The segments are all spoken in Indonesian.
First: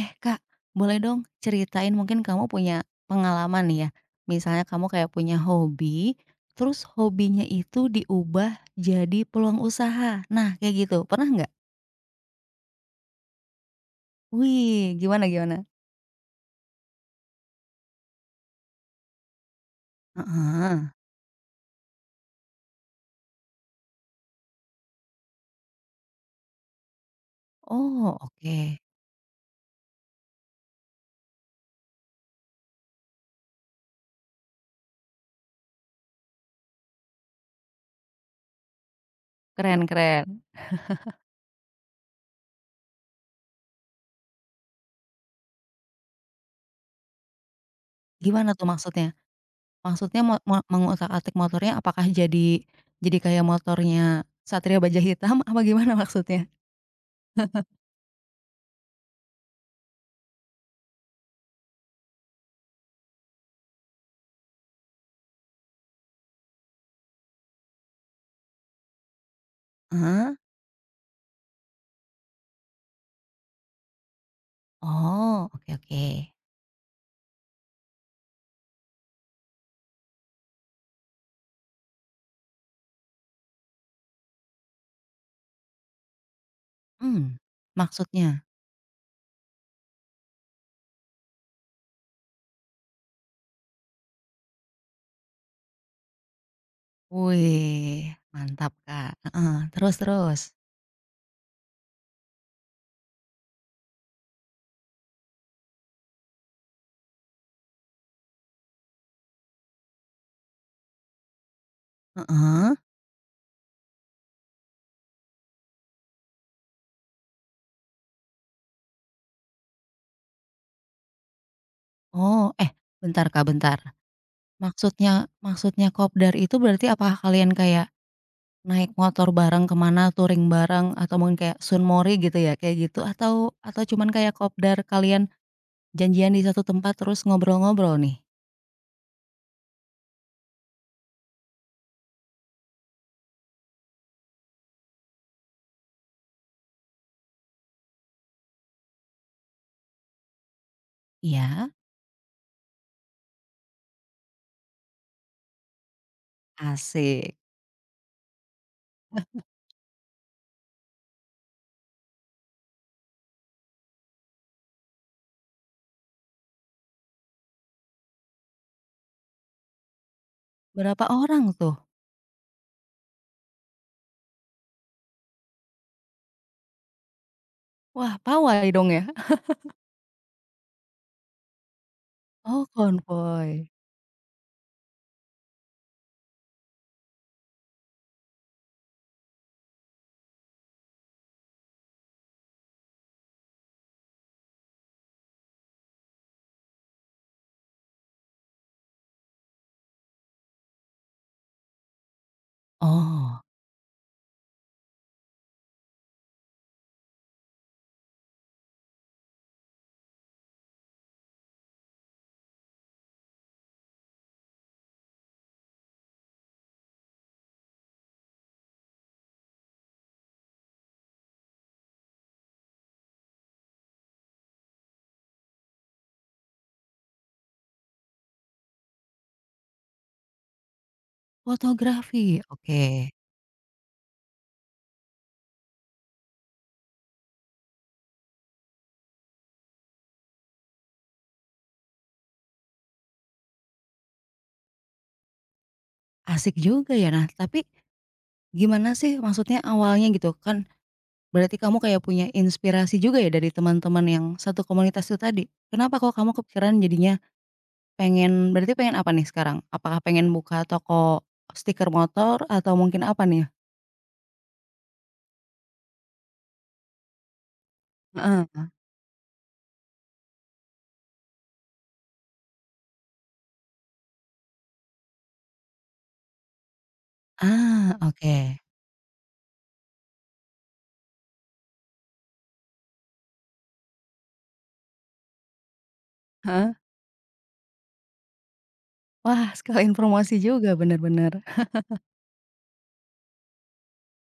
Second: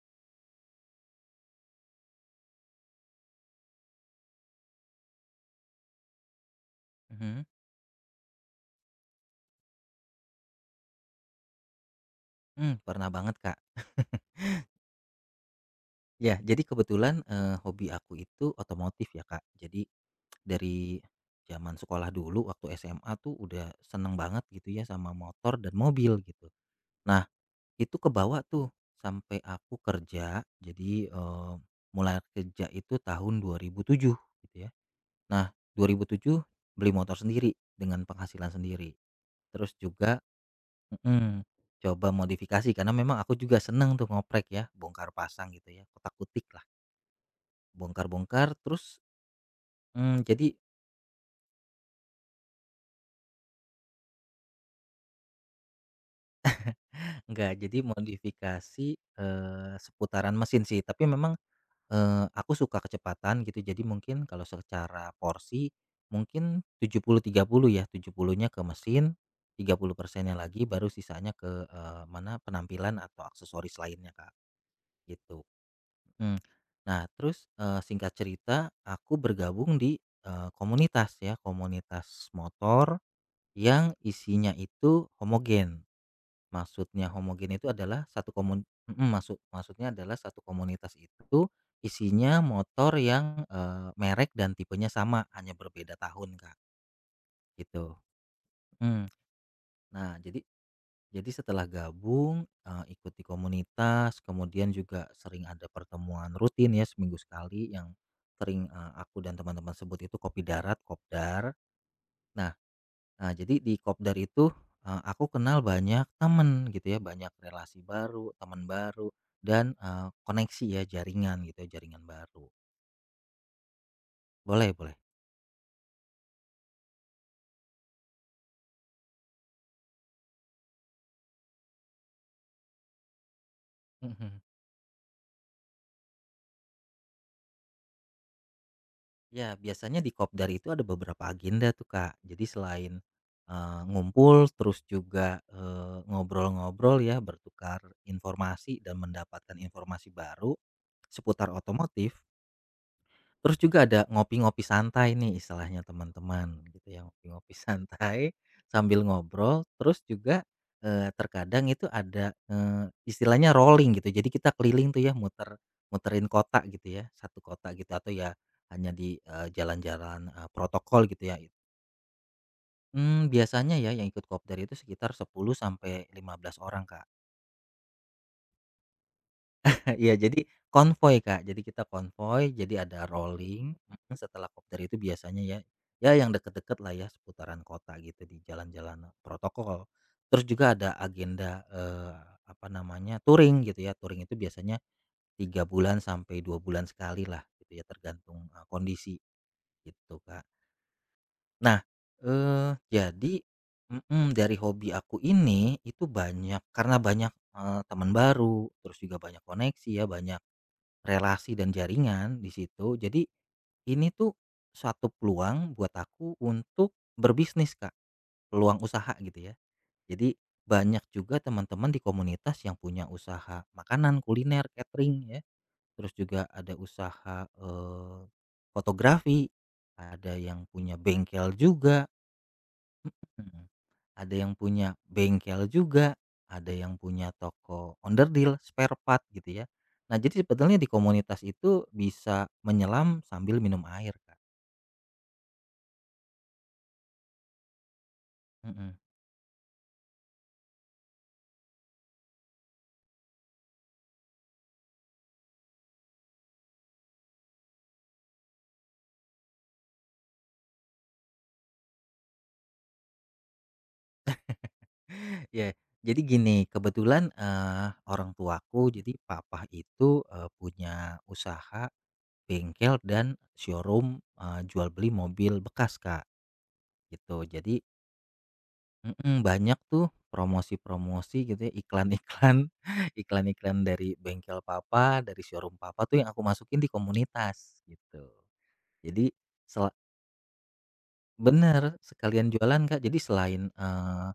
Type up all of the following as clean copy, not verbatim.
Eh Kak, boleh dong ceritain mungkin kamu punya pengalaman nih ya, misalnya kamu kayak punya hobi, terus hobinya Mhm. itu diubah jadi peluang usaha. Nah kayak gitu, pernah nggak? Pernah banget, Kak. Wih, gimana gimana? Ya, jadi kebetulan, hobi aku itu otomotif ya, Kak. Jadi Heeh. dari zaman sekolah dulu waktu SMA tuh udah seneng banget gitu ya sama motor dan mobil gitu. Nah, itu Oh kebawa oke, tuh sampai aku kerja. Jadi, mulai kerja itu tahun 2007 gitu ya. Nah, 2007 beli motor sendiri dengan penghasilan sendiri. Terus keren juga, keren. Mhm, coba modifikasi karena memang aku juga seneng tuh ngoprek ya, bongkar pasang gitu ya, kotak kutik lah, bongkar-bongkar Gimana tuh terus, maksudnya? Maksudnya mo jadi mo mengutak-atik motornya apakah jadi kayak motornya Satria Baja Hitam apa gimana maksudnya? nggak jadi modifikasi, seputaran mesin sih, tapi memang, aku suka kecepatan gitu, jadi mungkin kalau secara porsi mungkin tujuh puluh tiga puluh ya, 70-nya ke mesin, tiga puluh persennya Heeh. lagi baru sisanya ke, mana, penampilan atau aksesoris lainnya, Kak, gitu. Oh, oke oke. Mmm. Nah terus, singkat cerita aku bergabung di, komunitas ya, komunitas motor yang isinya itu homogen. Maksudnya Mmm, homogen itu adalah maksudnya? Maksudnya adalah satu komunitas itu isinya motor yang, merek dan tipenya sama, hanya berbeda tahun, Kak, gitu. Wih, mantap, Mhm. Kak, heeh, terus Nah, jadi terus? Jadi setelah gabung, ikuti komunitas, kemudian juga sering ada pertemuan rutin ya seminggu sekali yang sering, aku dan teman-teman sebut itu kopi darat, kopdar. Nah, Heeh, jadi di kopdar itu, aku kenal banyak teman gitu ya, banyak relasi baru, teman baru, dan, koneksi ya, jaringan gitu ya, jaringan oh, baru. eh, bentar, Kak, bentar, Boleh, boleh. maksudnya maksudnya kopdar itu berarti apa kalian kayak naik motor bareng kemana? Touring bareng, atau mungkin kayak sunmori gitu ya, kayak gitu, atau cuman kayak kopdar kalian janjian di satu tempat terus ngobrol-ngobrol nih? Ya, biasanya di Kopdar itu ada beberapa agenda tuh, Kak. Jadi selain, ngumpul terus juga, ngobrol-ngobrol ya, bertukar informasi dan mendapatkan informasi baru seputar Iya? otomotif. Terus juga ada ngopi-ngopi santai nih istilahnya teman-teman gitu ya, Asik. ngopi-ngopi santai sambil ngobrol, terus juga, terkadang itu ada, istilahnya rolling gitu, jadi kita keliling tuh ya muter muterin kota gitu ya, satu kota gitu atau ya hanya di, jalan-jalan, Berapa protokol gitu ya. orang tuh? Biasanya ya yang ikut kopdar itu sekitar 10 sampai 15 orang, Kak. Wah, pawai dong ya? Eh, iya, jadi konvoy, Kak. Jadi kita konvoy, Oh, jadi ada konvoy. rolling, setelah kopdar itu biasanya ya, ya yang deket-deket lah ya, seputaran kota gitu di jalan-jalan protokol. Terus juga ada agenda, apa namanya, touring gitu ya, touring itu biasanya 3 bulan sampai 2 bulan sekali lah gitu ya, tergantung, kondisi gitu, Kak. Nah, jadi, Oh, mhm, dari hobi aku ini, itu banyak karena banyak, teman baru, terus juga banyak koneksi ya, banyak relasi dan jaringan di situ. Jadi ini tuh suatu peluang buat aku untuk berbisnis, Kak, peluang usaha gitu ya. Jadi banyak juga teman-teman di komunitas yang punya usaha makanan, kuliner, catering ya. Terus juga ada usaha, fotografi, ada yang punya bengkel juga. fotografi, oke, Mhm. Ada yang punya bengkel juga, ada yang punya toko onderdil, spare part gitu ya. Nah, jadi sebetulnya di komunitas itu bisa menyelam sambil minum air, Kak. asik juga ya. Nah, tapi Mhm. gimana sih maksudnya awalnya gitu? Kan berarti kamu kayak punya inspirasi juga ya dari teman-teman yang satu komunitas itu tadi? Kenapa kok kamu kepikiran jadinya pengen berarti pengen apa nih sekarang? Apakah pengen buka toko stiker motor atau mungkin apa nih? Ya, jadi gini, kebetulan, orang Heeh. tuaku jadi papa itu, punya usaha bengkel dan showroom, jual beli mobil bekas, Kak, gitu. Jadi, Ah, oke. Mhm, banyak tuh promosi-promosi gitu ya, iklan-iklan, iklan-iklan dari bengkel papa, dari showroom papa tuh yang aku Heeh. masukin di komunitas gitu. Jadi Wah, sela sekalian promosi juga bener-bener. bener, sekalian jualan, Kak. Jadi selain,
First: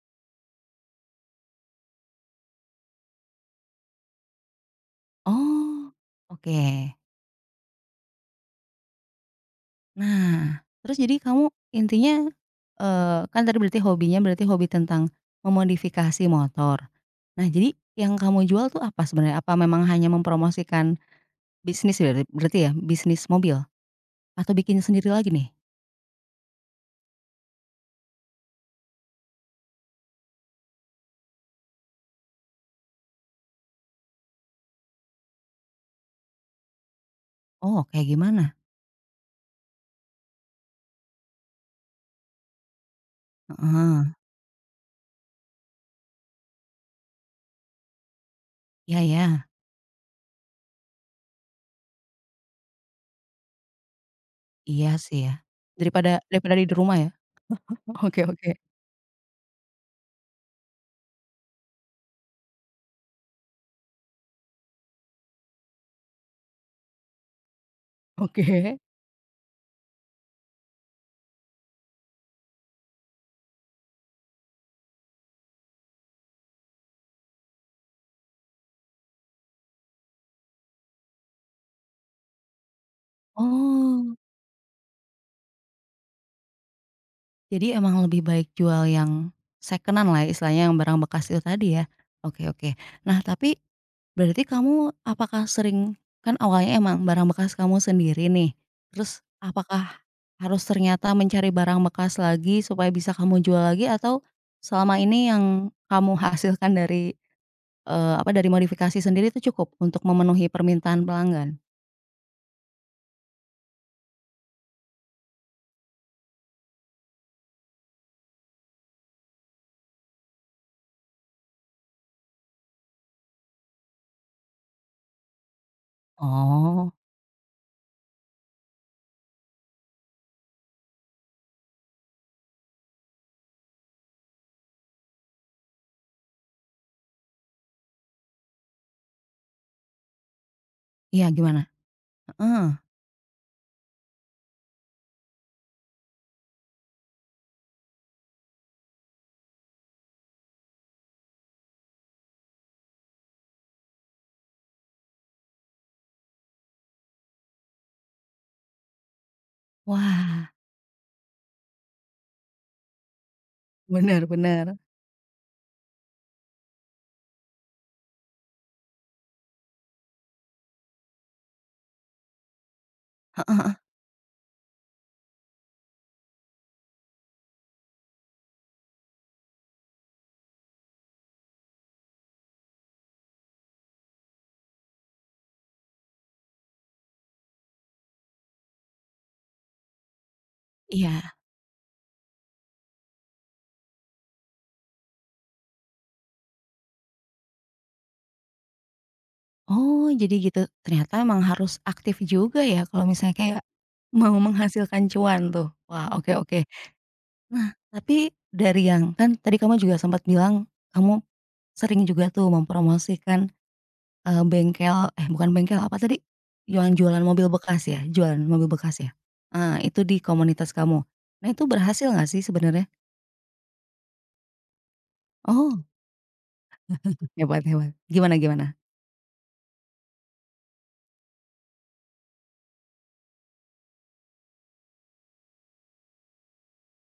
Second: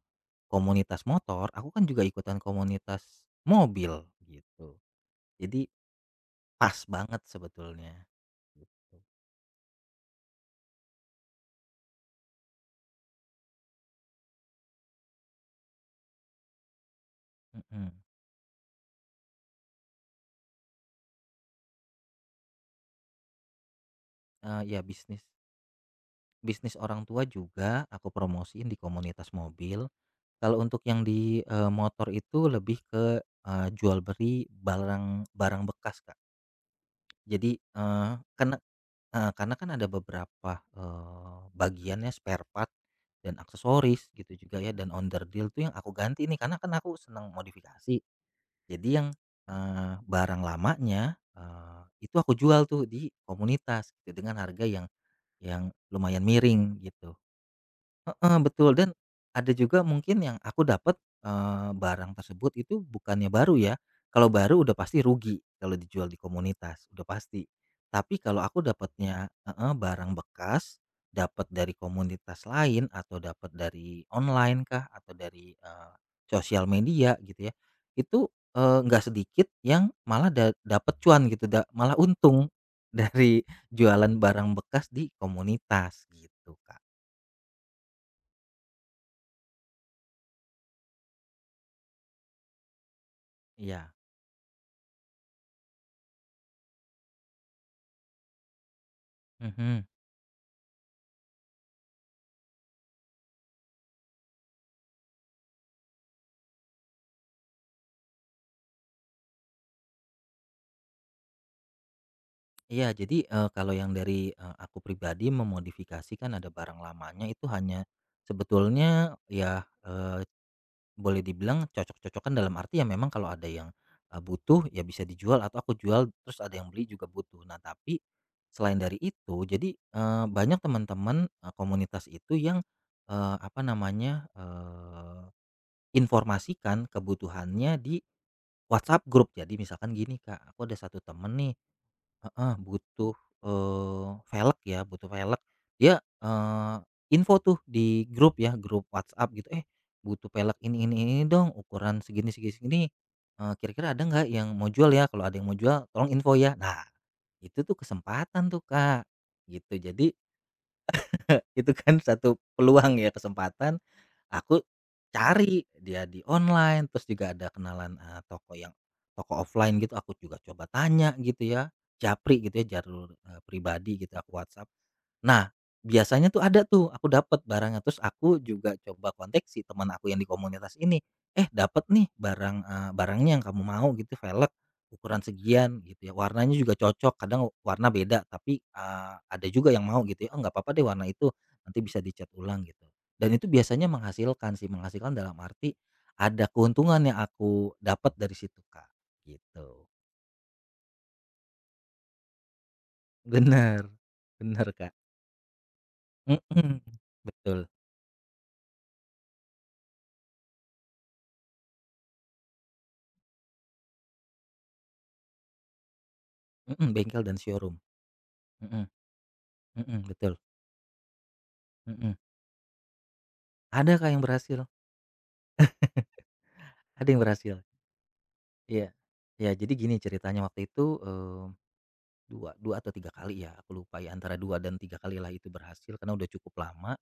komunitas motor, aku kan juga ikutan komunitas mobil gitu. Jadi Oh, oke. pas banget sebetulnya gitu. Nah, terus jadi kamu intinya, kan tadi berarti hobinya berarti hobi tentang memodifikasi motor. Nah, jadi Mhm, yang kamu jual tuh apa sebenarnya? Apa memang hanya mempromosikan bisnis berarti berarti ya, bisnis mobil? Atau bikin ya sendiri bisnis lagi nih? Bisnis orang tua juga aku promosiin di komunitas mobil. Kalau untuk yang di, motor itu lebih ke, jual beli barang barang bekas, Kak. Jadi, Oh, kayak gimana? karena heeh, karena kan ada beberapa, bagian ya spare part dan Heeh. aksesoris gitu juga ya dan under deal tuh yang aku ganti nih karena kan aku senang modifikasi. Jadi Iya yang, ya. Barang lamanya, itu aku jual tuh di komunitas gitu dengan harga Iya yang sih ya. yang Daripada lumayan daripada di miring rumah ya? gitu. Oke Heeh, oke. betul, dan ada juga mungkin yang aku dapat, barang tersebut itu bukannya baru ya, kalau baru udah pasti rugi kalau dijual di komunitas, udah pasti. Tapi kalau Oke. aku dapatnya, heeh, barang bekas, dapat dari komunitas lain atau dapat dari online kah atau dari, sosial media gitu ya, itu, nggak sedikit yang malah dapat cuan gitu, malah untung dari jualan Oh, barang bekas di komunitas gitu, Kak. jadi emang lebih baik jual yang secondan an lah ya, istilahnya yang barang bekas itu tadi ya? Oke oke. Nah, tapi Iya. berarti kamu apakah sering kan awalnya emang barang bekas kamu sendiri nih, terus Mhm. apakah harus ternyata mencari barang bekas lagi supaya bisa kamu jual lagi atau selama ini yang kamu hasilkan dari, apa, dari modifikasi sendiri itu cukup untuk memenuhi permintaan pelanggan? Iya, jadi, kalau yang dari, aku pribadi memodifikasi kan ada barang lamanya itu hanya sebetulnya ya, boleh dibilang cocok-cocokan dalam arti ya memang kalau ada yang, butuh ya bisa dijual atau aku jual terus ada yang beli Oh, juga butuh. Nah tapi selain dari itu jadi, banyak teman-teman, komunitas itu yang, apa namanya, informasikan kebutuhannya di WhatsApp grup. Jadi misalkan gini, Kak, aku ada satu iya temen nih. gimana? Heeh, Heeh. butuh, velg ya, butuh velg. Dia, info tuh di grup ya, grup WhatsApp gitu, "Eh, butuh velg ini dong, ukuran segini segini segini, kira-kira ada nggak yang mau jual ya? Kalau ada yang mau jual tolong info ya." Nah, itu tuh kesempatan tuh, Kak, gitu. Jadi Wah, itu kan satu peluang ya, kesempatan. Aku benar-benar. cari dia di online, terus juga ada kenalan, toko yang toko offline gitu, aku juga coba tanya gitu ya, japri gitu ya, jalur, pribadi gitu, aku WhatsApp. Nah, biasanya tuh ada tuh, aku dapat barangnya, terus aku juga coba kontak si teman aku yang di komunitas ini, "Eh, dapat nih barang, barangnya yang kamu mau gitu, velg ukuran sekian," gitu ya, "warnanya juga cocok." Kadang warna beda, tapi, ada juga yang mau gitu ya, "Oh, nggak apa-apa deh warna Iya. itu, nanti bisa dicat ulang," gitu. Dan itu biasanya menghasilkan sih, menghasilkan dalam arti ada keuntungan yang aku dapat dari situ, Kak, gitu. Oh, jadi gitu. Ternyata emang harus aktif juga ya kalau misalnya kayak Bener, mau bener, Kak. menghasilkan cuan tuh. Wah, oke oke. Mhm, betul. Nah, tapi dari yang kan tadi kamu juga sempat bilang, kamu sering juga tuh mempromosikan, bengkel eh, bukan bengkel, apa tadi? Mhm, Yang jualan bengkel dan mobil showroom, bekas ya? Jualan mobil mhm. bekas ya? Ah, Mhm, itu di betul, komunitas kamu. Nah, itu berhasil mhm. nggak sih sebenarnya? Ada, Kak, yang berhasil, Oh, ada yang berhasil, hebat hebat. Gimana gimana? iya. Iya, jadi gini ceritanya waktu itu, 2 2 atau 3 kali ya, aku lupa ya, antara dua dan tiga kali lah itu berhasil karena udah cukup lama.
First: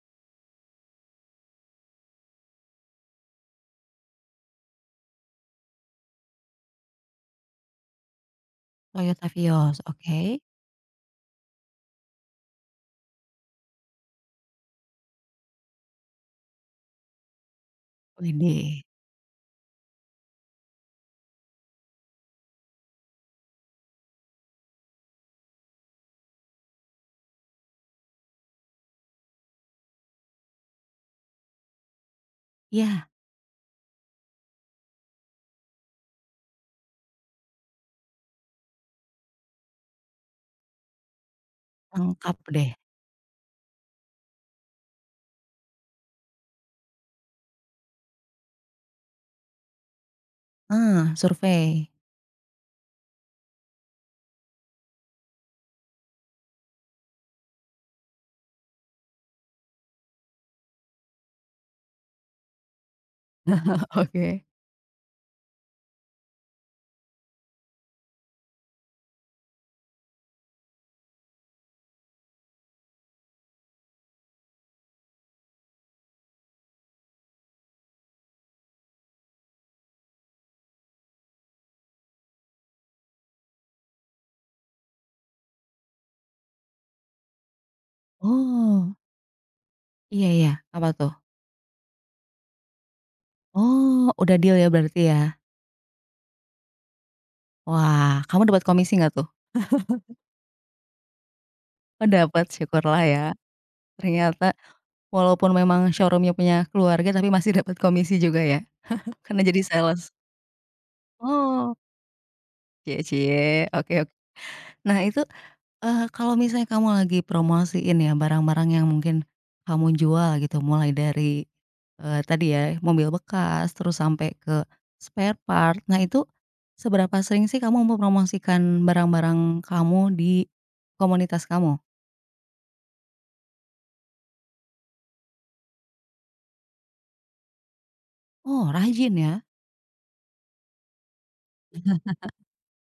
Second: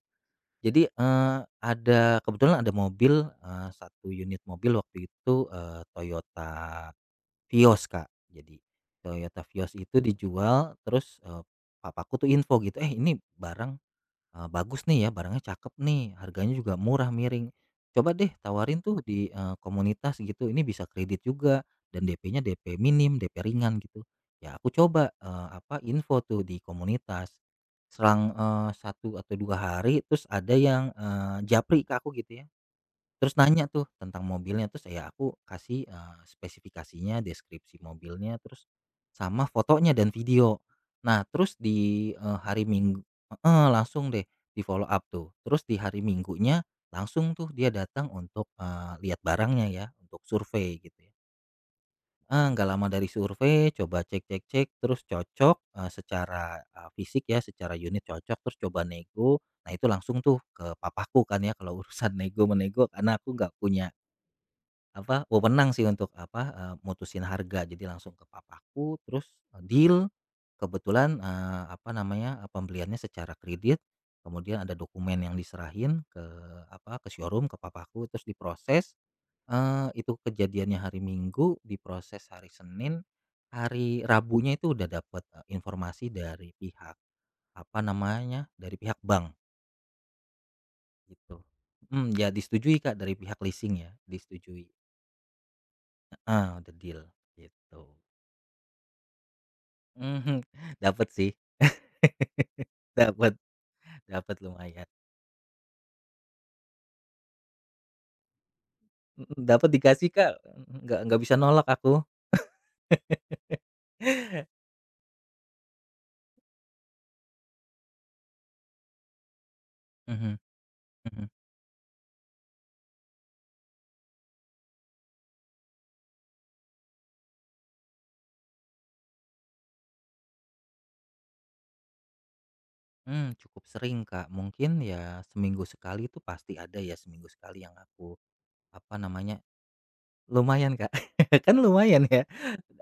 Jadi, ada kebetulan ada mobil, 1 unit mobil waktu itu, Toyota Vios, Kak. Jadi Toyota Toyota Vios Vios, itu oke. dijual terus, papaku tuh info gitu, "Eh, ini barang, bagus nih ya, barangnya cakep nih, harganya juga murah, miring. Coba deh tawarin Widih. tuh di, komunitas gitu, ini bisa kredit juga dan DP-nya DP minim, DP ringan gitu." Ya aku coba, apa, info tuh di komunitas. Selang, 1 atau 2 hari terus ada yang, japri ke aku gitu ya. Ya Terus nanya tuh tentang mobilnya, terus ya aku kasih, spesifikasinya, deskripsi mobilnya, terus sama fotonya dan video. Nah terus di, lengkap hari deh. Minggu, heeh, langsung deh di-follow up tuh. Terus di hari Minggunya langsung tuh dia datang untuk, lihat barangnya ya, untuk survei gitu ya. Ah, survei. Heeh, nggak lama dari survei, coba cek-cek-cek, terus cocok, secara, fisik ya, secara unit cocok, terus coba nego. Nah itu langsung tuh ke papaku kan ya, kalau urusan nego-menego karena aku nggak punya Oke. apa, wewenang sih untuk apa, mutusin harga. Jadi langsung ke papaku terus, deal, kebetulan, apa namanya, pembeliannya secara kredit, kemudian ada dokumen yang diserahin ke apa, ke showroom, ke papaku, terus diproses, itu kejadiannya hari Minggu, diproses hari Senin, hari Rabunya itu udah dapat informasi dari pihak apa namanya, dari Oh, pihak bank iya iya, apa tuh? gitu. Mhm, ya disetujui, Kak, dari pihak leasing ya, Oh, udah deal ya disetujui. berarti ya? Ah, udah deal gitu. Wah, kamu dapat komisi nggak tuh? Mhm, dapat sih. Oh dapat, syukurlah ya. Dapat, dapat Ternyata lumayan. walaupun memang showroom-nya punya keluarga, tapi masih dapat komisi juga ya, karena Mhm, jadi dapet dikasih, sales. Kak, mhm, nggak bisa nolak Oh, aku. cie cie, oke oke. Nah itu, kalau misalnya kamu lagi promosiin ya barang-barang yang mungkin kamu Mhm, jual gitu, mulai mhm. dari, tadi ya mobil bekas, terus sampai ke spare part. Nah itu seberapa sering sih kamu mempromosikan barang-barang kamu di komunitas kamu? Cukup sering, Kak, mungkin ya seminggu sekali itu pasti ada ya, seminggu sekali yang aku, Oh apa rajin namanya. ya? Lumayan, Kak. Kan lumayan ya,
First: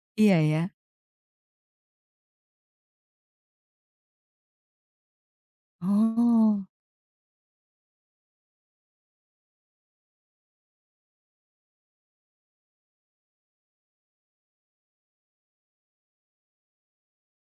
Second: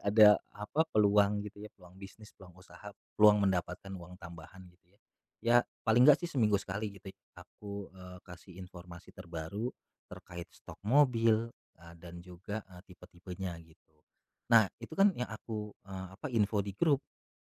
ada Iya ya. apa, peluang gitu ya, peluang bisnis, peluang usaha, peluang mendapatkan uang tambahan gitu ya. Ya paling nggak sih seminggu Oh. sekali gitu ya, aku, kasih informasi terbaru terkait stok mobil, dan juga, tipe-tipenya gitu. Nah itu kan yang aku, apa, info di grup.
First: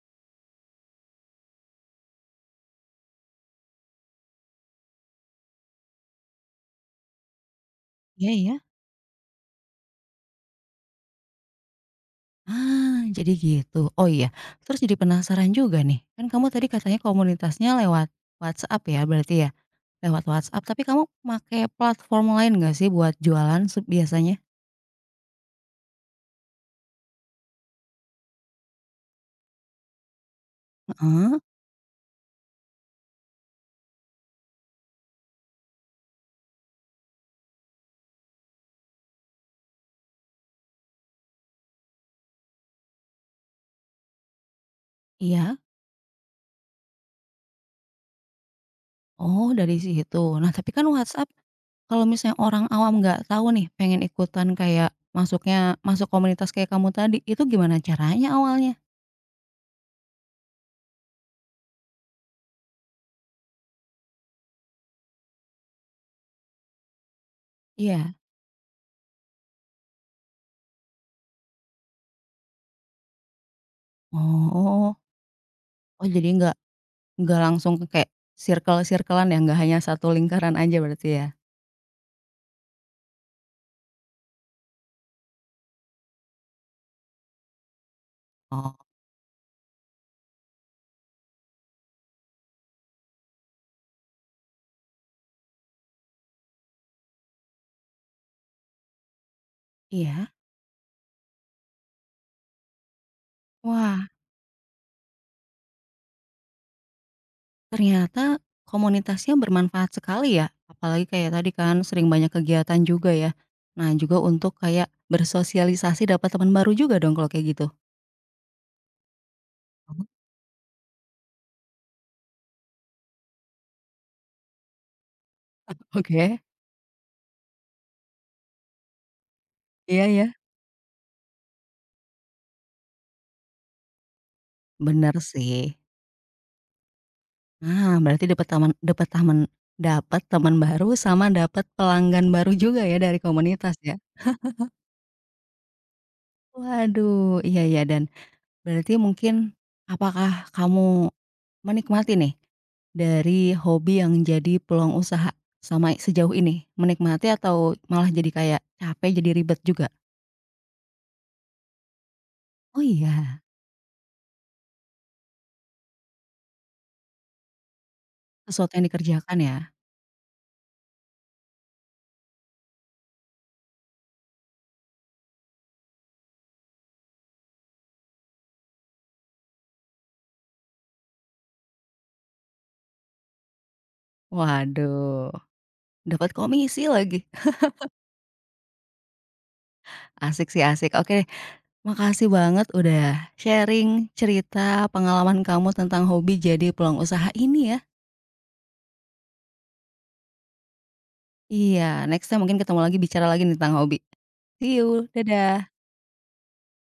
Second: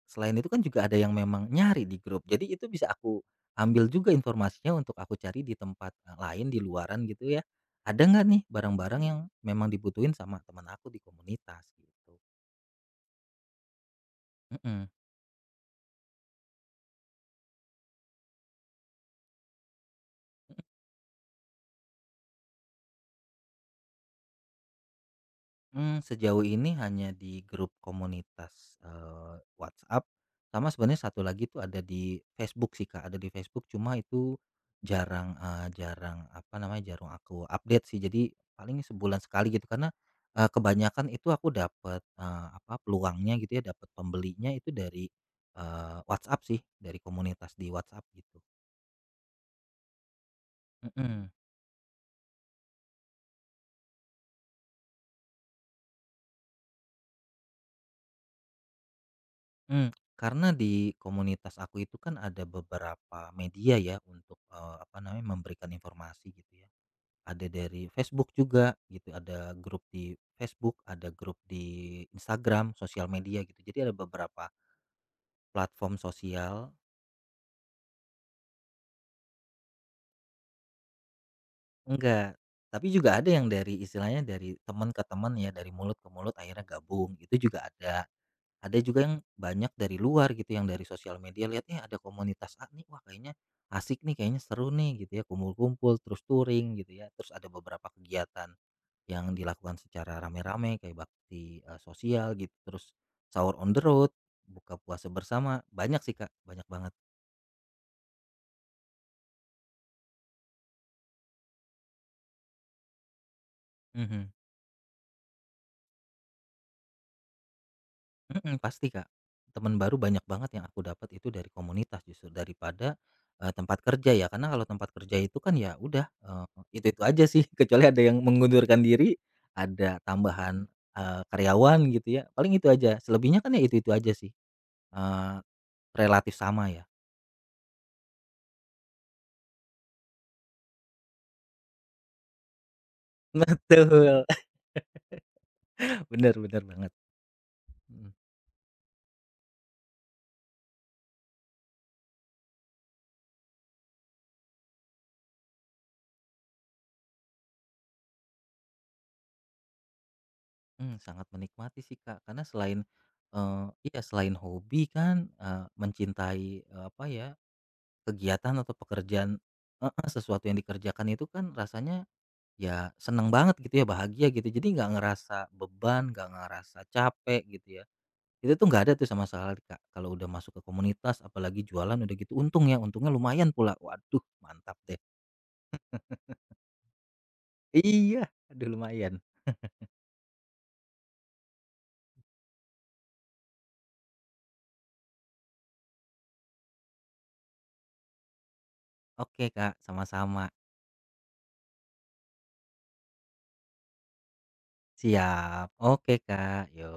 Selain itu kan juga ada yang memang nyari di grup, jadi itu bisa aku ambil juga informasinya untuk aku cari di tempat, lain di luaran gitu ya, ada nggak Iya nih iya. barang-barang yang memang dibutuhin sama teman aku di komunitas gitu? Ah, jadi gitu. Oh iya, terus Mhm. jadi penasaran juga nih, kan kamu tadi katanya komunitasnya lewat WhatsApp ya berarti ya? Lewat WhatsApp, tapi kamu pakai platform lain nggak sih buat jualan biasanya? Sejauh ini hanya di grup komunitas, WhatsApp, sama sebenarnya satu Heeh, lagi tuh ada di Facebook sih, Kak, ada di Facebook cuma itu jarang, jarang apa namanya, jarang aku update sih. Jadi paling sebulan sekali gitu karena, kebanyakan itu aku dapat, apa, peluangnya gitu ya, dapat pembelinya itu dari, iya? WhatsApp sih, dari komunitas di WhatsApp gitu. Oh dari situ. Nah tapi kan WhatsApp Mhm. kalau misalnya orang awam nggak tahu nih pengen ikutan kayak masuk komunitas kayak kamu tadi, itu gimana caranya awalnya? Karena di komunitas aku itu kan ada beberapa media ya untuk, apa namanya, memberikan informasi gitu ya. Ada dari Iya? Facebook juga gitu, ada grup di Facebook, ada grup di Instagram, sosial media gitu. Jadi ada Oh. beberapa Oh. platform Oh, jadi sosial. nggak langsung ke kayak circle-circle-an ya, nggak hanya satu lingkaran aja berarti ya? Enggak, tapi juga ada yang dari istilahnya dari teman ke teman ya, dari mulut ke mulut akhirnya gabung, itu juga ada. Oh, Ada juga yang banyak dari luar gitu, yang dari sosial media lihat, "Eh, ada komunitas A nih, wah kayaknya asik nih, kayaknya seru nih," gitu ya, kumpul-kumpul, terus touring gitu ya. Terus ada beberapa kegiatan yang dilakukan secara iya. rame-rame kayak bakti, sosial gitu, terus sahur on the Wah, road, buka puasa bersama, banyak sih, Kak, banyak banget. ternyata komunitasnya bermanfaat sekali ya, apalagi kayak tadi kan sering banyak kegiatan juga ya. Nah juga Mhm. untuk kayak bersosialisasi dapat teman baru juga dong kalau kayak gitu? Mhm, pasti, Kak. Teman baru Mhm. banyak banget yang aku dapat itu dari komunitas justru daripada, tempat kerja ya. Karena kalau tempat kerja itu kan ya udah, Oke, itu-itu aja sih kecuali ada yang mengundurkan diri, ada iya ya, tambahan, karyawan gitu ya, paling itu aja. Selebihnya kan ya itu-itu aja sih, bener eee, sih. relatif sama ya. Nah berarti dapat teman baru sama dapat pelanggan baru juga ya dari komunitas ya? Betul. Bener bener banget. Waduh, iya iya dan Mhm. berarti mungkin, apakah kamu menikmati nih, dari hobi yang jadi peluang usaha sama sejauh ini? Menikmati atau malah jadi kayak capek, jadi ribet juga? Sangat menikmati sih, Kak, karena selain, Oh iya. eee, iya selain hobi kan, mencintai, apa ya, kegiatan Sesuatu atau yang dikerjakan pekerjaan, ya? heeh, sesuatu yang dikerjakan itu kan rasanya ya seneng banget gitu ya, bahagia gitu. Jadi nggak ngerasa beban, nggak ngerasa capek gitu ya. Itu tuh nggak ada tuh sama sekali, Kak, kalau udah masuk ke komunitas apalagi jualan udah gitu untung ya, untungnya lumayan pula. Waduh, mantap deh. Waduh, dapat komisi lagi. Iya, aduh, lumayan. Asik sih asik. Oke deh, makasih banget udah sharing cerita pengalaman kamu tentang hobi jadi peluang usaha ini ya. Oke, Kak, sama-sama. Iya, next time mungkin ketemu lagi bicara lagi nih tentang hobi. See you, Siap. dadah. Oke, Kak, yo.